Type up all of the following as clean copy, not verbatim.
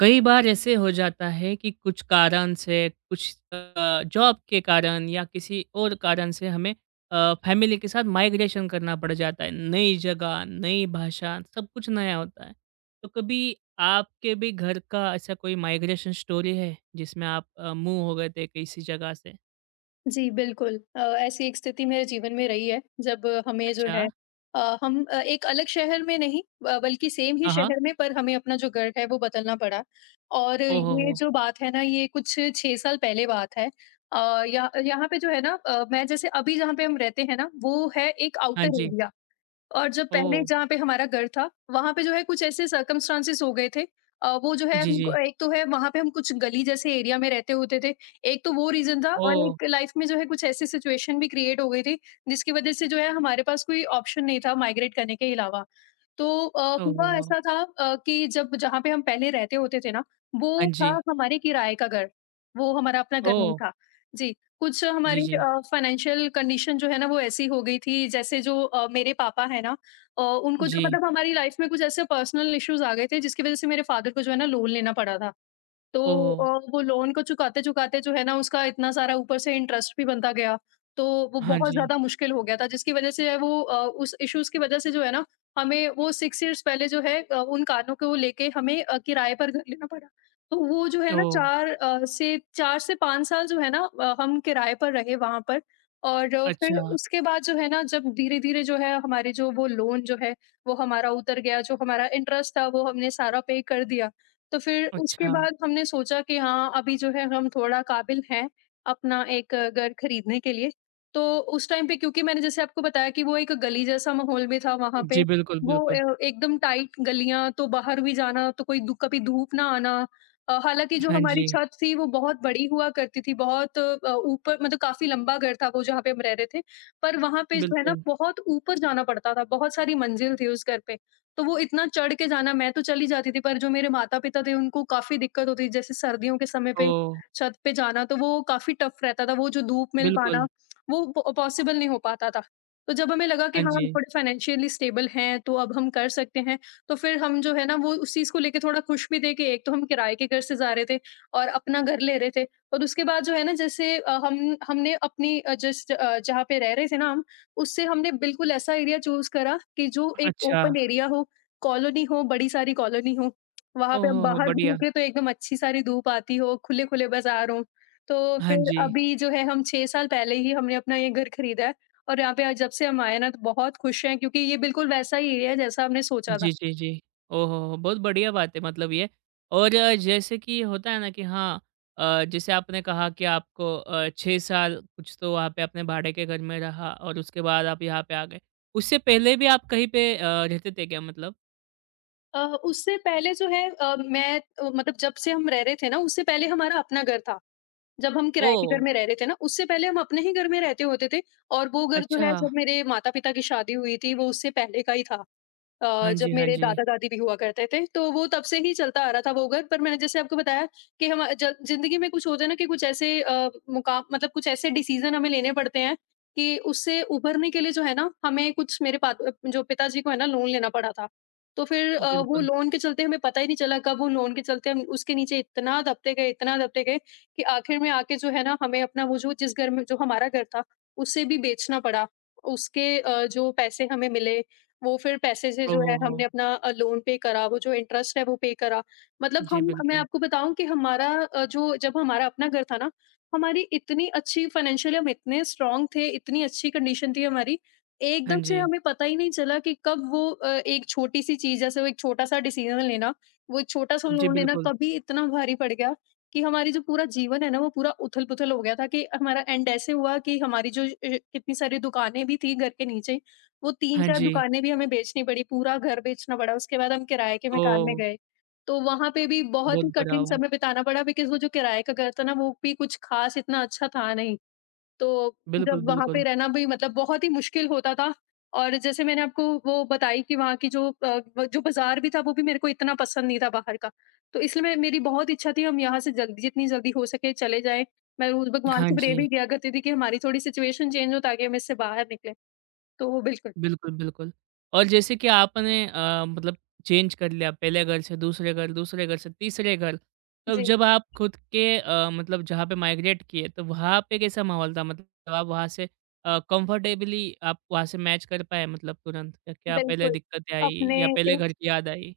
कई बार ऐसे हो जाता है कि कुछ कारण से, कुछ जॉब के कारण या किसी और कारण से हमें फैमिली के साथ माइग्रेशन करना पड़ जाता है। नई जगह, नई भाषा, सब कुछ नया होता है। तो कभी आपके भी घर का ऐसा कोई माइग्रेशन स्टोरी है, जिसमें आप मूव हो गए थे किसी जगह से? जी, बिल्कुल। ऐसी एक स्थिति मेरे जीवन में रही है, जब हमें जो अच्छा। है हम एक अलग शहर में नहीं ब बल्कि सेम ही हाँ, हाँ। शहर में, पर हमें अपना जो घर है वो बदलना पड़ा। और ओह हो ये हो! जो बात है ना, ये कुछ 6 साल पहले बात है। यहाँ यहाँ पे जो है ना, मैं जैसे अभी जहाँ पे हम रहते हैं ना, वो है एक हाँ आउटर जी। एरिया। और जब पहले ओह! जहाँ पे हमारा घर था, वहाँ पे जो है कुछ ऐसे सर्कमस्टांसेस हो गए थे। वो जो है जी, हमको, जी। एक तो है वहाँ पे हम कुछ गली जैसे एरिया में रहते होते थे। एक तो वो रीज़न था, और ओह! एक लाइफ़ में जो है कुछ ऐसी सिचुएशन भी क्रिएट हो गई थी, जिसकी वज़ह से जो है हमारे पास कोई ऑप्शन नहीं था माइग्रेट करने के अलावा। तो ओह हो हुआ हो! ऐसा था कि जब जहाँ पे हम पहले रहते होते थे ना, वो हाँ था जी। हमारे किराए का घर। वो हमारा अपना घर नहीं ओह! था। जी। कुछ जी, हमारी जी। फाइनेंशियल कंडीशन जो है ना वो ऐसी हो गई थी, जैसे जो मेरे पापा है ना, उनको जो जी। मतलब हमारी लाइफ में कुछ ऐसे पर्सनल इश्यूज आ गए थे, जिसकी वजह से मेरे फादर को जो है ना लोन लेना पड़ा था। तो ओह! वो लोन को चुकाते-चुकाते जो है ना उसका इतना सारा ऊपर से इंटरेस्ट भी बनता गया, तो वो हाँ बहुत जी। ज़्यादा मुश्किल हो गया था, जिसकी वज़ह से वो उस इश्यूज़ की वज़ह से जो है ना हमें वो 6 इयर्स पहले जो है उन कानों को लेके हमें किराए पर घर लेना पड़ा। तो वो जो है ना ओह! 4 से 4 से 5 साल जो है ना हम किराए पर रहे वहाँ पर। और फिर अच्छा, उसके बाद जो है ना, जब धीरे-धीरे जो है हमारे जो वो लोन जो है, वो हमारा उतर गया, जो हमारा इंटरेस्ट था वो हमने सारा पे कर दिया। तो फिर उसके अच्छा। बाद हमने सोचा कि हाँ, अभी जो है हम थोड़ा काबिल हैं अपना एक घर खरीदने के लिए। तो उस टाइम पे, क्योंकि मैंने जैसे आपको बताया कि वो एक गली जैसा माहौल में था वहाँ पे, जी, बिल्कुल, वो बिल्कुल। एकदम टाइट गलियाँ, तो बाहर भी जाना तो कोई दू कभी धूप ना आना। हालाँकि जो हाँ हमारी जी, छत थी वो बहुत बड़ी हुआ करती थी, बहुत ऊपर मतलब काफ़ी लंबा घर था वो, जहाँ पे हम रह रहे थे। पर वहाँ पे जो है ना बिल्कुल। बहुत ऊपर जाना पड़ता था, बहुत सारी मंजिल थी उस घर पे। तो वो इतना चढ़ के जाना, मैं तो चली जाती थी, पर जो मेरे माता-पिता थे उनको काफ़ी दिक्कत होती थी। जैसे सर्दियों के समय पे ओह! छत पे जाना तो वो काफ़ी टफ रहता था, वो जो धूप मिल पाना बिल्कुल, वो पॉ पॉसिबल नहीं हो पाता था। तो जब हमें लगा कि हाँ हाँ, हम जी। थोड़े फाइनेंशियली स्टेबल हैं तो अब हम कर सकते हैं, तो फिर हम जो है ना, वो उस चीज़ को लेके थोड़ा खुश भी थे कि एक तो हम किराए के घर से जा रहे थे और अपना घर ले रहे थे। और उसके बाद जो है ना, जैसे हम हमने अपनी जहाँ पे रह रहे थे ना हम, उससे हमने बिल्कुल ऐसा एरिया चूज़ करा कि जो एक अच्छा। ओपन एरिया हो, कॉलोनी हो, बड़ी सारी कॉलोनी हो, वहाँ पे ओह हम हो हो! बाहर भी बढ़िया। निकले तो एकदम अच्छी सारी धूप आती हो, खुले-खुले बाज़ार हों। तो हाँ फिर जी। अभी जो है हम 6 साल पहले ही हमने अपना ये घर खरीदा है। और यहाँ पे आज जब से हम आए हैं ना, तो बहुत खुश हैं, क्योंकि ये बिल्कुल वैसा ही एरिया है जैसा हमने सोचा था। जी, जी, जी। ओह हो हो! बहुत बढ़िया बात है मतलब ये। और जैसे कि होता है ना कि हाँ जैसे आपने कहा कि आपको 6 साल कुछ तो वहाँ पे अपने भाड़े के घर में रहा और उसके बाद आप यहाँ पे आ गए। उससे पहले भी आप कहीं पे रहते थे क्या मतलब? अ, उससे पहले जो है मैं मतलब जब से हम रह रहे थे ना, उससे पहले हमारा अपना घर था। जब हम किराए के घर ओह! में रह रहे थे ना, उससे पहले हम अपने ही घर में रहते होते थे। और वो घर जो अच्छा। है, जब मेरे माता-पिता की शादी हुई थी, वो उससे पहले का ही था। अ, हाँ जब जी, हाँ मेरे जी। दादा-दादी भी हुआ करते थे, तो वो तब से ही चलता आ रहा था वो घर। पर मैंने जैसे आपको बताया कि हम ज ज़िंदगी में कुछ होता है ना कि कुछ ऐसे मुका मतलब कुछ ऐसे डिसीज़न हमें लेने पड़ते हैं कि उससे उभरने के लिए जो है ना, हमें कुछ मेरे पा जो पिताजी को है ना लोन लेना पड़ा था। तो फिर वो बिल्कुल। लोन के चलते हमें पता ही नहीं चला कब वो लोन के चलते हम उसके नीचे इतना दबते गए कि आखिर में आके जो है ना, हमें अपना वो जो जिस घर में जो हमारा घर था, उसे भी बेचना पड़ा। उसके जो पैसे हमें मिले, वो फिर पैसे से ओह जो है हो हो! हमने अपना लोन पे करा, वो जो इंटरेस्ट है वो पे करा। मतलब, जी, हम मैं बिल्कुल। आपको बताऊँ कि हमारा जो जब हमारा अपना घर था ना, हमारी इतनी अच्छी, फाइनेंशियली हम इतने स्ट्रॉन्ग थे, इतनी अच्छी कंडीशन थी हमारी, हाँ एकदम से जी। हमें पता ही नहीं चला कि कब वो एक छोटी-सी चीज़, जैसे वो एक छोटा-सा डिसीज़न लेना, वो एक छोटा-सा जी, लोन लेना बिल्कुल। कभी इतना भारी पड़ गया कि हमारी जो पूरा जीवन है ना वो पूरा उथल-पुथल हो गया था। कि हमारा एंड ऐसे हुआ कि हमारी जो कितनी सारी दुकानें भी थी घर के नीचे, वो हाँ 3-4 जी। दुकानें भी हमें बेचनी पड़ी, पूरा घर बेचना पड़ा, उसके बाद हम किराए के मकान में ओह! गए। तो वहाँ पे भी बहुत बहुत ही बुरा कठिन हुआ। समय बिताना पड़ा, बिकॉज़ वो जो किराए का घर था ना, वो भी कुछ ख़ास इतना अच्छा था नहीं। तो बिल्कुल, जब वहाँ पे बिल्कुल। रहना भी मतलब बहुत ही मुश्किल होता था। और जैसे मैंने आपको वो बताई कि वहाँ की जो ब जो बाज़ार भी था, वो भी मेरे को इतना पसंद नहीं था बाहर का। तो इसलिए मैं, मेरी बहुत इच्छा थी हम यहाँ से जल्दी, जितनी जल्दी हो सके चले जाएँ। मैं रोज़ भगवान हाँ से प्रे जी। भी किया करती थी कि हमारी थोड़ी सिचुएशन चेंज हो, ताकि हम इससे बाहर निकलें। तो वो बिल्कुल। बिल्कुल, बिल्कुल। और जैसे कि आपने मतलब चेंज कर लिया पहले घर से दूसरे घर से तीसरे घर। तब जी। जब आप खुद के मतलब जहाँ पे माइग्रेट किए तो वहाँ पे कैसा माहौल था? मतलब आप वहाँ से कंफर्टेबली आप वहाँ से मैच कर पाए मतलब तुरंत? या क्या पहले बिल्कुल, दिक्कतें आई अपने या पहले घर इस की याद आई?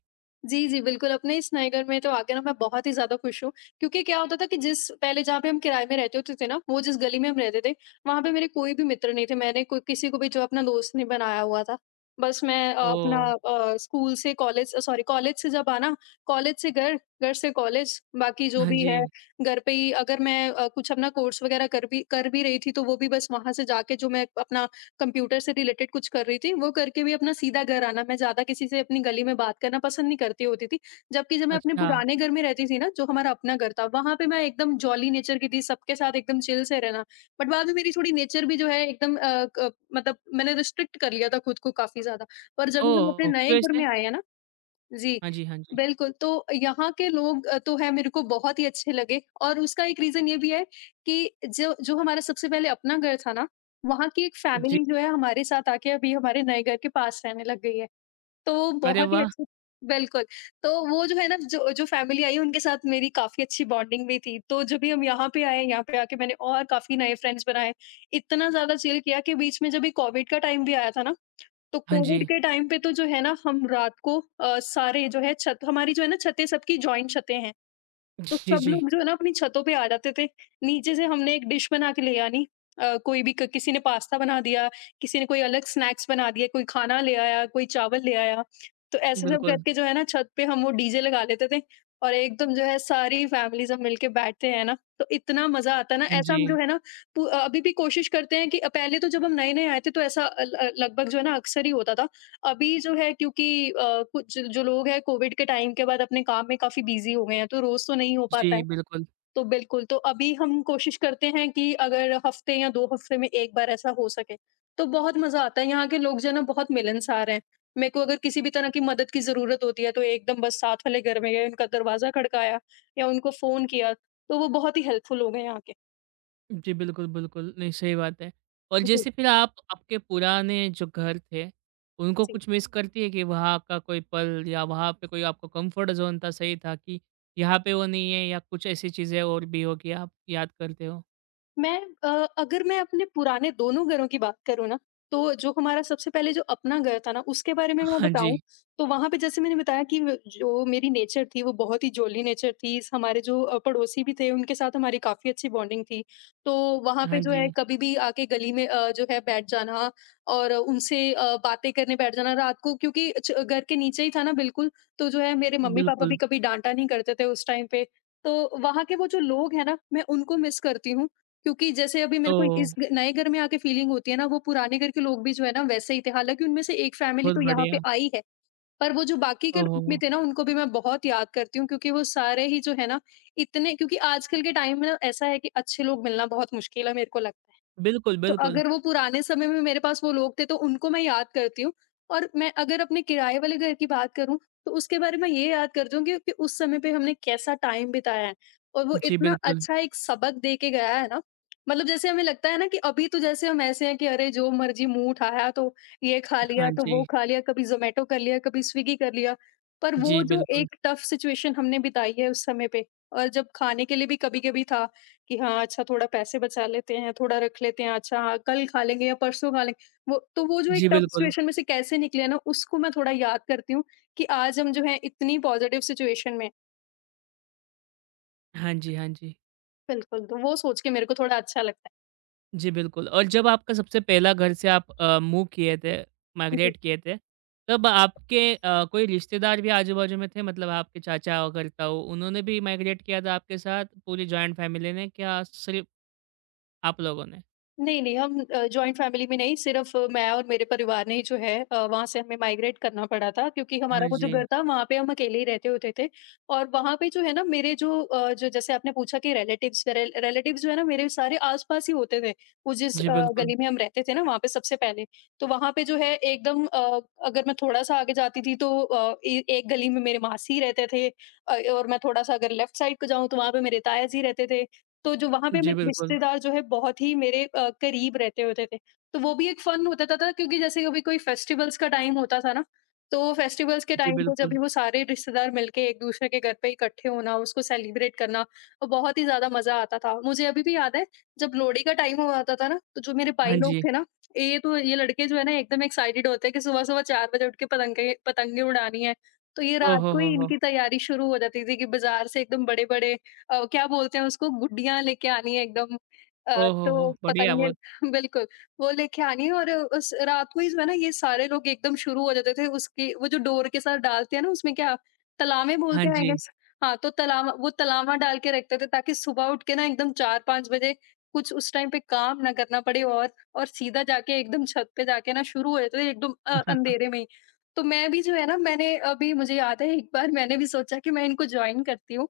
जी, जी, बिल्कुल, अपने इस नए घर में तो आके ना, मैं बहुत ही ज़्यादा खुश हूँ, क्योंकि क्या होता था कि जिस पहले जहाँ पे हम किराए में रहते होते थे ना, वो जिस गली में हम रहते थे, वहाँ पे मेरे कोई भी मित्र नहीं थे, मैंने कोई किसी को भी जो अपना दोस्त नहीं बनाया हुआ था। बस मैं अपना ओह! स्कूल से कॉलेज सॉरी कॉलेज से जब आना, कॉलेज से घर, घर से कॉलेज, बाकी जो हाँ भी है जी। घर पे ही, अगर मैं कुछ अपना कोर्स वगैरह कर भी रही थी, तो वो भी बस वहाँ से जाके जो मैं अपना कंप्यूटर से रिलेटेड कुछ कर रही थी, वो करके भी अपना सीधा घर आना। मैं ज़्यादा किसी से अपनी गली में बात करना पसंद नहीं करती होती थी। जबकि जब मैं अपने अच्छा। पुराने घर में रहती थी ना, जो हमारा अपना घर था, वहाँ पे मैं एकदम जॉली नेचर की थी, सबके साथ एकदम चिल से रहना। बट बाद में मेरी थोड़ी नेचर भी जो है एकदम क मतलब मैंने रिस्ट्रिक्ट कर लिया था खुद को काफ़ी ज़्यादा। पर जब हम अपने ओह! नए क्यों घर में ऐसे? आए हैं ना, जी, हाँ जी, हाँ जी। बिल्कुल, तो यहाँ के लोग तो हैं मेरे को बहुत ही अच्छे लगे, और उसका एक रीज़न ये भी है कि जो जो हमारा सबसे पहले अपना घर था ना, वहाँ की एक फैमिली जो है हमारे साथ आके अभी हमारे नए घर के पास रहने लग गई है, तो वो अरे बहुत ही वाह! अच्छी। बिल्कुल, तो वो जो है ना जो जो फैमिली आई है, उनके साथ मेरी काफ़ी अच्छी बॉन्डिंग भी थी, तो जब भी हम यहाँ पे आए, यहाँ पे आके मैंने और काफ़ी नए फ्रेंड्स बनाए, इतना ज़्यादा चिल किया कि बीच में जब ये कोविड का टाइम भी आया था ना, तो हाँ कोविड जी। के टाइम पे तो जो है ना हम रात को सारे जो है छत, हमारी जो है ना छतें, सबकी जॉइंट छतें हैं, तो जी, सब जी। लोग जो है ना अपनी छतों पे आ जाते थे। नीचे से हमने एक डिश बना के ले आनी, कोई भी किसी ने पास्ता बना दिया, किसी ने कोई अलग स्नैक्स बना दिया, कोई खाना ले आया, कोई चावल ले आया, तो ऐसे सब बिल्कुल। करके जो है ना छत पे हम वो डीजे लगा लेते थे। और एकदम जो है सारी फैमिली सब मिलके बैठते हैं ना, तो इतना मजा आता है ना। हाँ ऐसा जी। हम जो है ना अभी भी कोशिश करते हैं कि पहले तो जब हम नए नए आए थे, तो ऐसा लगभग जो है ना अक्सर ही होता था। अभी जो है, क्योंकि कुछ जो लोग हैं कोविड के टाइम के बाद अपने काम में काफ़ी बिज़ी हो गए हैं, तो रोज़ तो नहीं हो पाता है। जी, बिल्कुल। तो बिल्कुल, तो अभी हम कोशिश करते हैं कि अगर हफ़्ते या 2 हफ़्ते में 1 बार ऐसा हो सके, तो बहुत मज़ा आता है। यहाँ के लोग जो है ना बहुत मिलनसार हैं। मेरे को अगर किसी भी तरह की मदद की ज़रूरत होती है, तो एकदम बस साथ वाले घर में गए, उनका दरवाज़ा खड़काया या उनको फ़ोन किया, तो वो बहुत ही हेल्पफुल हो गए हैं यहाँ के। जी, बिल्कुल, बिल्कुल। नहीं, सही बात है। और जी, जैसे फिर आप आपके पुराने जो घर थे, उनको जी। कुछ मिस करती है कि वहाँ का कोई पल या वहाँ पे कोई आपका कम्फ़र्ट ज़ोन था, सही था कि यहाँ पे वो नहीं है या कुछ ऐसी चीज़ें और भी हो कि आप याद करते हो? मैं अ, अगर मैं अपने पुराने दोनों घरों की बात करूँ ना, तो जो हमारा सबसे पहले जो अपना घर था ना, उसके बारे में मैं हाँ बताऊँ, जी। तो वहाँ पे जैसे मैंने बताया कि व जो मेरी नेचर थी, वो बहुत ही जॉली नेचर थी। स हमारे पड़ोसी भी थे, उनके साथ हमारी काफ़ी अच्छी बॉन्डिंग थी। तो वहाँ पे हाँ जो है, जी। कभी भी आके गली में जो है बैठ जाना और उनसे बातें करने बैठ जाना रात को, क्योंकि च घर के नीचे ही था ना बिल्कुल, तो जो है मेरे मम्मी-पापा भी बिल्कुल। कभी डाँटा नहीं करते थे उस टाइम पे। तो वहाँ के वो जो लोग हैं ना, मैं उनको मिस करती हूँ, क्योंकि जैसे अभी मेरे को ओह! इस ग नए घर में आके फ़ीलिंग होती है ना, वो पुराने घर के लोग भी जो है ना वैसे ही थे। हालाँकि उनमें से एक फ़ैमिली बहुत तो यहाँ पे बढ़िया। आई है, पर वो जो बाकी के लोग भी ओहो! थे ना, उनको भी मैं बहुत याद करती हूँ, क्योंकि वो सारे ही जो है ना, इतने, क्योंकि आजकल के टाइम में ना ऐसा है कि अच्छे लोग मिलना बहुत मुश्किल है, मेरे को लगता है। बिल्कुल, तो बिल्कुल। अगर वो पुराने समय में मेरे पास वो लोग थे, तो उनको मैं याद करती हूँ। और मैं अगर अपने किराए वाले घर की बात करूँ, तो उसके बारे में ये याद करती हूँ कि उस समय पे हमने कैसा टाइम बिताया है और वो जी, इतना बिल्कुल। अच्छा एक सबक दे के गया है ना। मतलब जैसे हमें लगता है ना कि अभी तो जैसे हम ऐसे हैं कि अरे जो मर्जी मुंह उठाया, तो ये खा लिया, हाँ तो वो जी। खा लिया, कभी जोमेटो कर लिया, कभी स्विगी कर लिया। पर वो जी, जो बिल्कुल। एक टफ सिचुएशन हमने बिताई है उस समय पे, और जब खाने के लिए भी कभी कभी था कि हाँ, अच्छा थोड़ा पैसे बचा लेते हैं, थोड़ा रख लेते हैं, अच्छा हाँ, कल खा लेंगे या परसों खा लेंगे। वो तो वो जो एक जी, टफ बिल्कुल। सिचुएशन में से कैसे निकले हैं ना, उसको मैं थोड़ा याद करती हूँ कि आज हम जो है इतनी पॉज़िटिव सिचुएशन में हैं। हाँ जी, हाँ जी। बिल्कुल, तो वो सोच के मेरे को थोड़ा अच्छा लगता जी, बिल्कुल और जब आपका सबसे पहला घर से आप मूव किए थे, है। माइग्रेट किए थे, तब आपके कोई रिश्तेदार भी आजू-बाजू में थे? मतलब आपके चाचा और घर ताऊ, उन्होंने भी माइग्रेट किया था आपके साथ, पूरी जॉइंट फैमिली ने, क्या सिर्फ़ आप लोगों ने? नहीं, हम जॉइंट फ़ैमिली में नहीं, सिर्फ़ मैं और मेरे परिवार ने ही वहाँ से हमें माइग्रेट करना पड़ा था, क्योंकि हमारा हाँ वो जो जी। घर था वहाँ पे हम अकेले ही रहते होते थे। और वहाँ पे जो है ना मेरे जो जैसे आपने पूछा कि रिलेटिव्स, रिलेटिव्स जो है ना मेरे सारे आस-पास ही होते थे। वो जिस जी, अ, बिल्कुल। गली में हम रहते थे ना वहाँ पे सबसे पहले, तो वहाँ पे जो है अगर मैं थोड़ा-सा आगे जाती थी, तो अ, ए एक गली में मेरे मासी रहते थे। और मैं थोड़ा-सा अगर लेफ़्ट साइड को जाऊँ, तो वहाँ पे मेरे ताया जी रहते थे। तो जो वहाँ पे जी, मेरे बिल्कुल। रिश्तेदार जो है बहुत ही मेरे करीब रहते होते थे। तो वो भी एक फ़न होता था, क्योंकि जैसे कभी कोई फेस्टिवल्स का टाइम होता था ना, तो फेस्टिवल्स के जी, टाइम पे जब बिल्कुल। भी वो सारे रिश्तेदार मिलके एक-दूसरे के घर पे इकट्ठे होना, उसको सेलिब्रेट करना और बहुत ही ज़्यादा मज़ा आता था। मुझे अभी भी याद है जब लोहड़ी का टाइम हुआ होता था ना, तो जो मेरे भाई हाँ लोग जी। थे ना, ये तो ये लड़के जो है ना एकदम एक्साइटेड होते हैं कि सुबह-सुबह 4 बजे उठ के पतंगे पतंगे उड़ानी है। तो ये ओ रात को ही हो हो! इनकी तैयारी शुरू हो जाती थी कि बाज़ार से एकदम बड़े-बड़े क्या बोलते हैं उसको, गुड्डियाँ लेके आनी है एकदम। ओ हो तो हो! बढ़िया पतंगे बहुत। बिल्कुल, वो लेके आनी है। और उस रात को ही जो है ना ये सारे लोग एकदम शुरू हो जाते थे उसकी, वो जो डोर के साथ डालते हैं ना उसमें, क्या तलामे हाँ बोलते हैं आई जी। गेस। हाँ, तो तलामा, वो तलामा डाल के रखते थे ताकि सुबह उठ के ना एकदम 4-5 बजे कुछ उस टाइम पे काम ना करना पड़े, और सीधा जाके एकदम छत पे जाके ना शुरू हो जाते थे एकदम अंधेरे में ही। तो मैं भी जो है ना, मैंने अभी मुझे याद है एक बार मैंने भी सोचा कि मैं इनको जॉइन करती हूँ।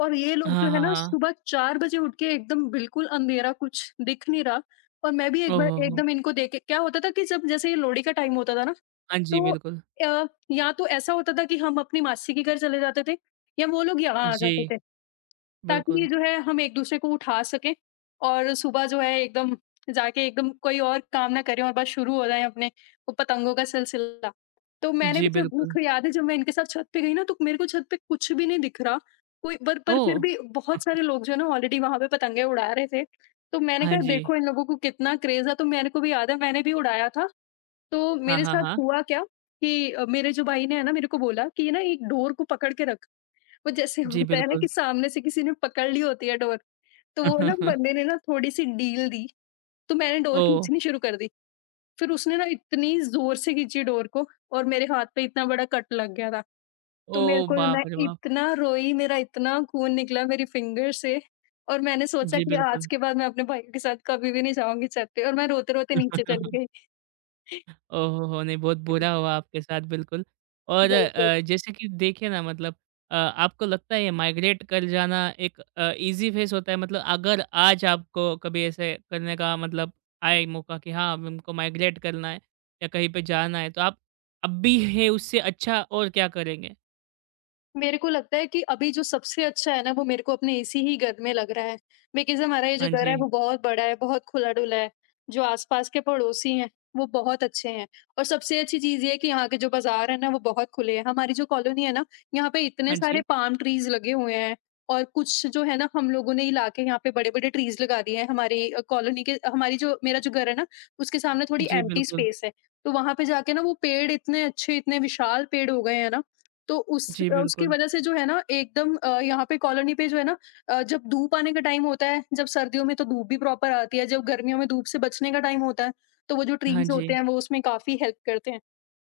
और ये लोग हाँ, जो है हाँ, ना हाँ। सुबह 4 बजे उठ के एकदम बिल्कुल अंधेरा, कुछ दिख नहीं रहा। और मैं भी ओ एक बार हो हो! एकदम इनको देख के, क्या होता था कि जब जैसे ये लोहड़ी का टाइम होता था ना, हाँ जी, तो बिल्कुल। या तो ऐसा होता था कि हम अपनी मासी के घर चले जाते थे या वो लोग यहाँ आ जाते जी, थे, ताकि बिल्कुल। जो है हम एक-दूसरे को उठा सकें और सुबह जो है एकदम जाके एकदम कोई और काम ना करें और बस शुरू हो जाए अपने वो पतंगों का सिलसिला। तो मैंने भी, जी, जब मेरे बिल्कुल। को याद है जब मैं इनके साथ छत पे गई ना, तो मेरे को छत पे कुछ भी नहीं दिख रहा। कोई, पर ओह! फिर भी बहुत सारे लोग जो है ना ऑलरेडी वहाँ पे पतंगे उड़ा रहे थे। तो मैंने हाँ कहा जी। देखो इन लोगों को कितना क्रेज़ है, तो मेरे को भी याद है मैंने भी उड़ाया था। तो हाँ, मेरे हाँ, साथ हाँ। हुआ क्या कि मेरे जो भाई ने है ना मेरे को बोला कि ना एक डोर को पकड़ के रख। वो जैसे जी, होता है ना कि बिल्कुल। सामने से किसी ने पकड़ ली होती है डोर, तो वो ना बंदे ने ना थोड़ी-सी ढील दी, तो मैंने डोर ओह! खींचनी शुरू कर दी। फिर उसने ना इतनी ज़ोर से खींची डोर को और मेरे हाथ पे इतना बड़ा कट लग गया था। तो मेरे ओह, को, मैं बाप रे बाप! इतना रोई, मेरा इतना खून निकला मेरी फिंगर से, और मैंने सोचा जी, कि आज बिल्कुल। के बाद मैं अपने भाइयों के साथ कभी भी नहीं जाऊँगी छत पे, और मैं रोते-रोते नीचे चली गई। ओह हो हो! नहीं, बहुत बुरा हुआ आपके साथ बिल्कुल और बिल्कुल। जैसे कि देखिए ना मतलब आपको लगता है ये माइग्रेट कर जाना एक ईज़ी फ़ेस होता है? मतलब अगर आज आपको कभी ऐसे करने का मतलब आए मौका कि हाँ, अब हमको माइग्रेट करना है या कहीं पे जाना है, तो आप अब भी है उससे अच्छा और क्या करेंगे? मेरे को लगता है कि अभी जो सबसे अच्छा है ना, वो मेरे को अपने इसी ही घर में लग रहा है। बिकॉज़ हमारा ये जो हाँ घर है, जी। वो बहुत बड़ा है, बहुत खुला-डुला है। जो आस-पास के पड़ोसी हैं, वो बहुत अच्छे हैं, और सबसे अच्छी चीज़ ये है कि यहाँ के जो बाज़ार है ना, वो बहुत खुले हैं। हमारी जो कॉलोनी है ना, यहाँ पे इतने हाँ सारे जी। पाम ट्रीज़ लगे हुए हैं और कुछ जो है ना, हम लोगों ने ही लाके यहाँ पे बड़े-बड़े ट्रीज़ लगा दिए हैं। हमारी कॉलोनी के, हमारी जो, मेरा जो घर है ना, उसके सामने थोड़ी जी, एम्प्टी बिल्कुल। स्पेस है। तो वहाँ पे जाके ना वो पेड़ इतने अच्छे, इतने विशाल पेड़ हो गए हैं ना, तो जी, उसकी बिल्कुल। वजह से जो है ना एकदम यहाँ पे कॉलोनी पे जो है ना, जब धूप आने का टाइम होता है, जब सर्दियों में, तो धूप भी प्रॉपर आती है। जब गर्मियों में धूप से बचने का टाइम होता है, तो वो जो हाँ ट्रीज होते जी। हैं वो उसमें काफी हेल्प करते हैं।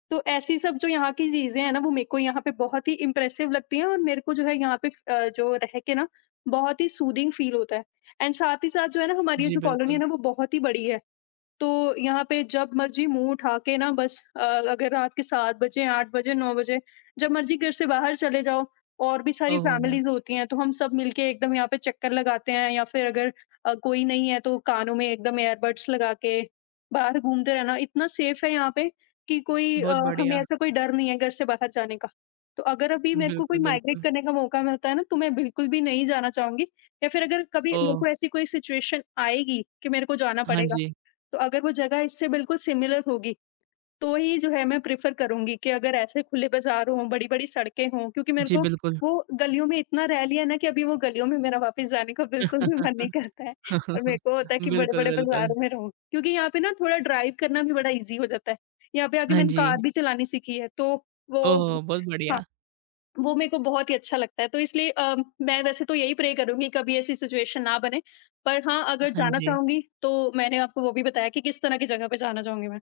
तो ऐसी सब जो यहाँ की चीजें हैं ना, वो मेरे को यहाँ पे बहुत ही इम्प्रेसिव लगती हैं। और मेरे को जो है यहाँ पे जो रह के ना बहुत ही सूदिंग फील होता है। एंड साथ ही साथ जो है ना हमारी ये जी, जो कॉलोनी है बिल्कुल। ना, वो बहुत ही बड़ी है। तो यहाँ पे जब मर्ज़ी मुँह उठा के ना बस, अगर रात के 7 बजे, 8 बजे, 9 बजे जब मर्ज़ी घर से बाहर चले जाओ, और भी सारी ओह हो, हो! फैमिलीज़ होती हैं, तो हम सब मिलके एकदम यहाँ पे चक्कर लगाते हैं। या फिर अगर कोई नहीं है, तो कानों में एकदम ईयरबड्स लगा के बाहर घूमते रहना। इतना सेफ़ है यहाँ पे कि कोई बहुत हमें बढ़िया। ऐसा कोई डर नहीं है घर से बाहर जाने का। तो अगर अभी मेरे को कोई बिल्कुल, माइग्रेट बिल्कुल। करने का मौका मिलता है ना, तो मैं बिल्कुल भी नहीं जाना चाहूँगी। या फिर अगर कभी मेरे ओह! को ऐसी कोई सिचुएशन आएगी कि मेरे को जाना हाँ पड़ेगा, जी। तो अगर वो जगह इससे बिल्कुल सिमिलर होगी, तो ही जो है मैं प्रेफ़र करूँगी कि अगर ऐसे खुले बाज़ार हों, बड़ी-बड़ी सड़कें हों, क्योंकि मेरे जी, को बिल्कुल। वो गलियों में इतना रह लिया ना कि अभी वो गलियों में मेरा वापस जाने का बिल्कुल भी मन नहीं करता है। और मेरे को होता है कि बिल्कुल, बड़े-बड़े बिल्कुल। बाज़ारों में रहूँ, क्योंकि यहाँ पे ना थोड़ा ड्राइव करना भी बड़ा ईज़ी हो जाता है। यहाँ पे आके हाँ मैंने जी। कार भी चलानी सीखी है, तो ओह वो, हो! बहुत हाँ। बढ़िया। वो मेरे को बहुत ही अच्छा लगता है। तो इसलिए मैं वैसे तो यही प्रे करूँगी कभी ऐसी सिचुएशन ना बने। पर हाँ, अगर हाँ जाना जी। चाहूँगी, तो मैंने आपको वो भी बताया कि किस तरह की जगह पे जाना चाहूँगी मैं।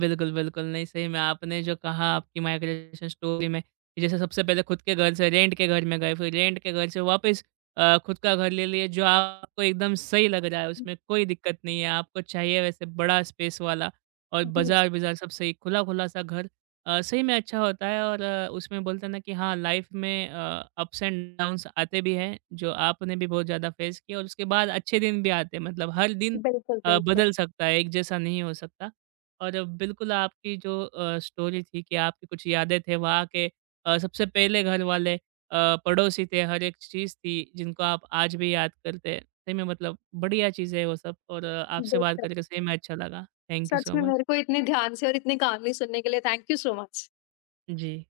बिल्कुल, बिल्कुल। नहीं, सही में आपने जो कहा आपकी माइग्रेशन स्टोरी में कि जैसे सबसे पहले खुद के घर से रेंट के घर में गए, फिर रेंट के घर से वापस खुद का घर ले लिए जो आपको एकदम सही लग रहा है, उसमें कोई दिक्कत नहीं है। आपको चाहिए वैसे बड़ा स्पेस वाला और जी, बाज़ार-विज़ार सब सही, खुला-खुला सा घर सही में अच्छा होता है और उसमें बोलते हैं ना कि हाँ, लाइफ़ में अप्स एंड डाउन्स आते भी हैं, जो आपने भी बहुत ज़्यादा फेस किए और उसके बाद अच्छे दिन भी आते हैं। मतलब हर दिन बिल्कुल, बिल्कुल। बदल सकता है, एक जैसा नहीं हो सकता। और बिल्कुल आपकी जो स्टोरी थी कि आपकी कुछ यादें थे वहाँ के सबसे पहले घर वाले पड़ोसी थे, हर एक चीज़ थी जिनको आप आज भी याद करते हैं। सही में मतलब बढ़िया चीज़ है वो सब और आपसे बात बेशक, करके सही में अच्छा लगा। थैंक यू सच सो में मच। मेरे को इतने ध्यान से और इतनी कामली सुनने के लिए thank you so much. Ji.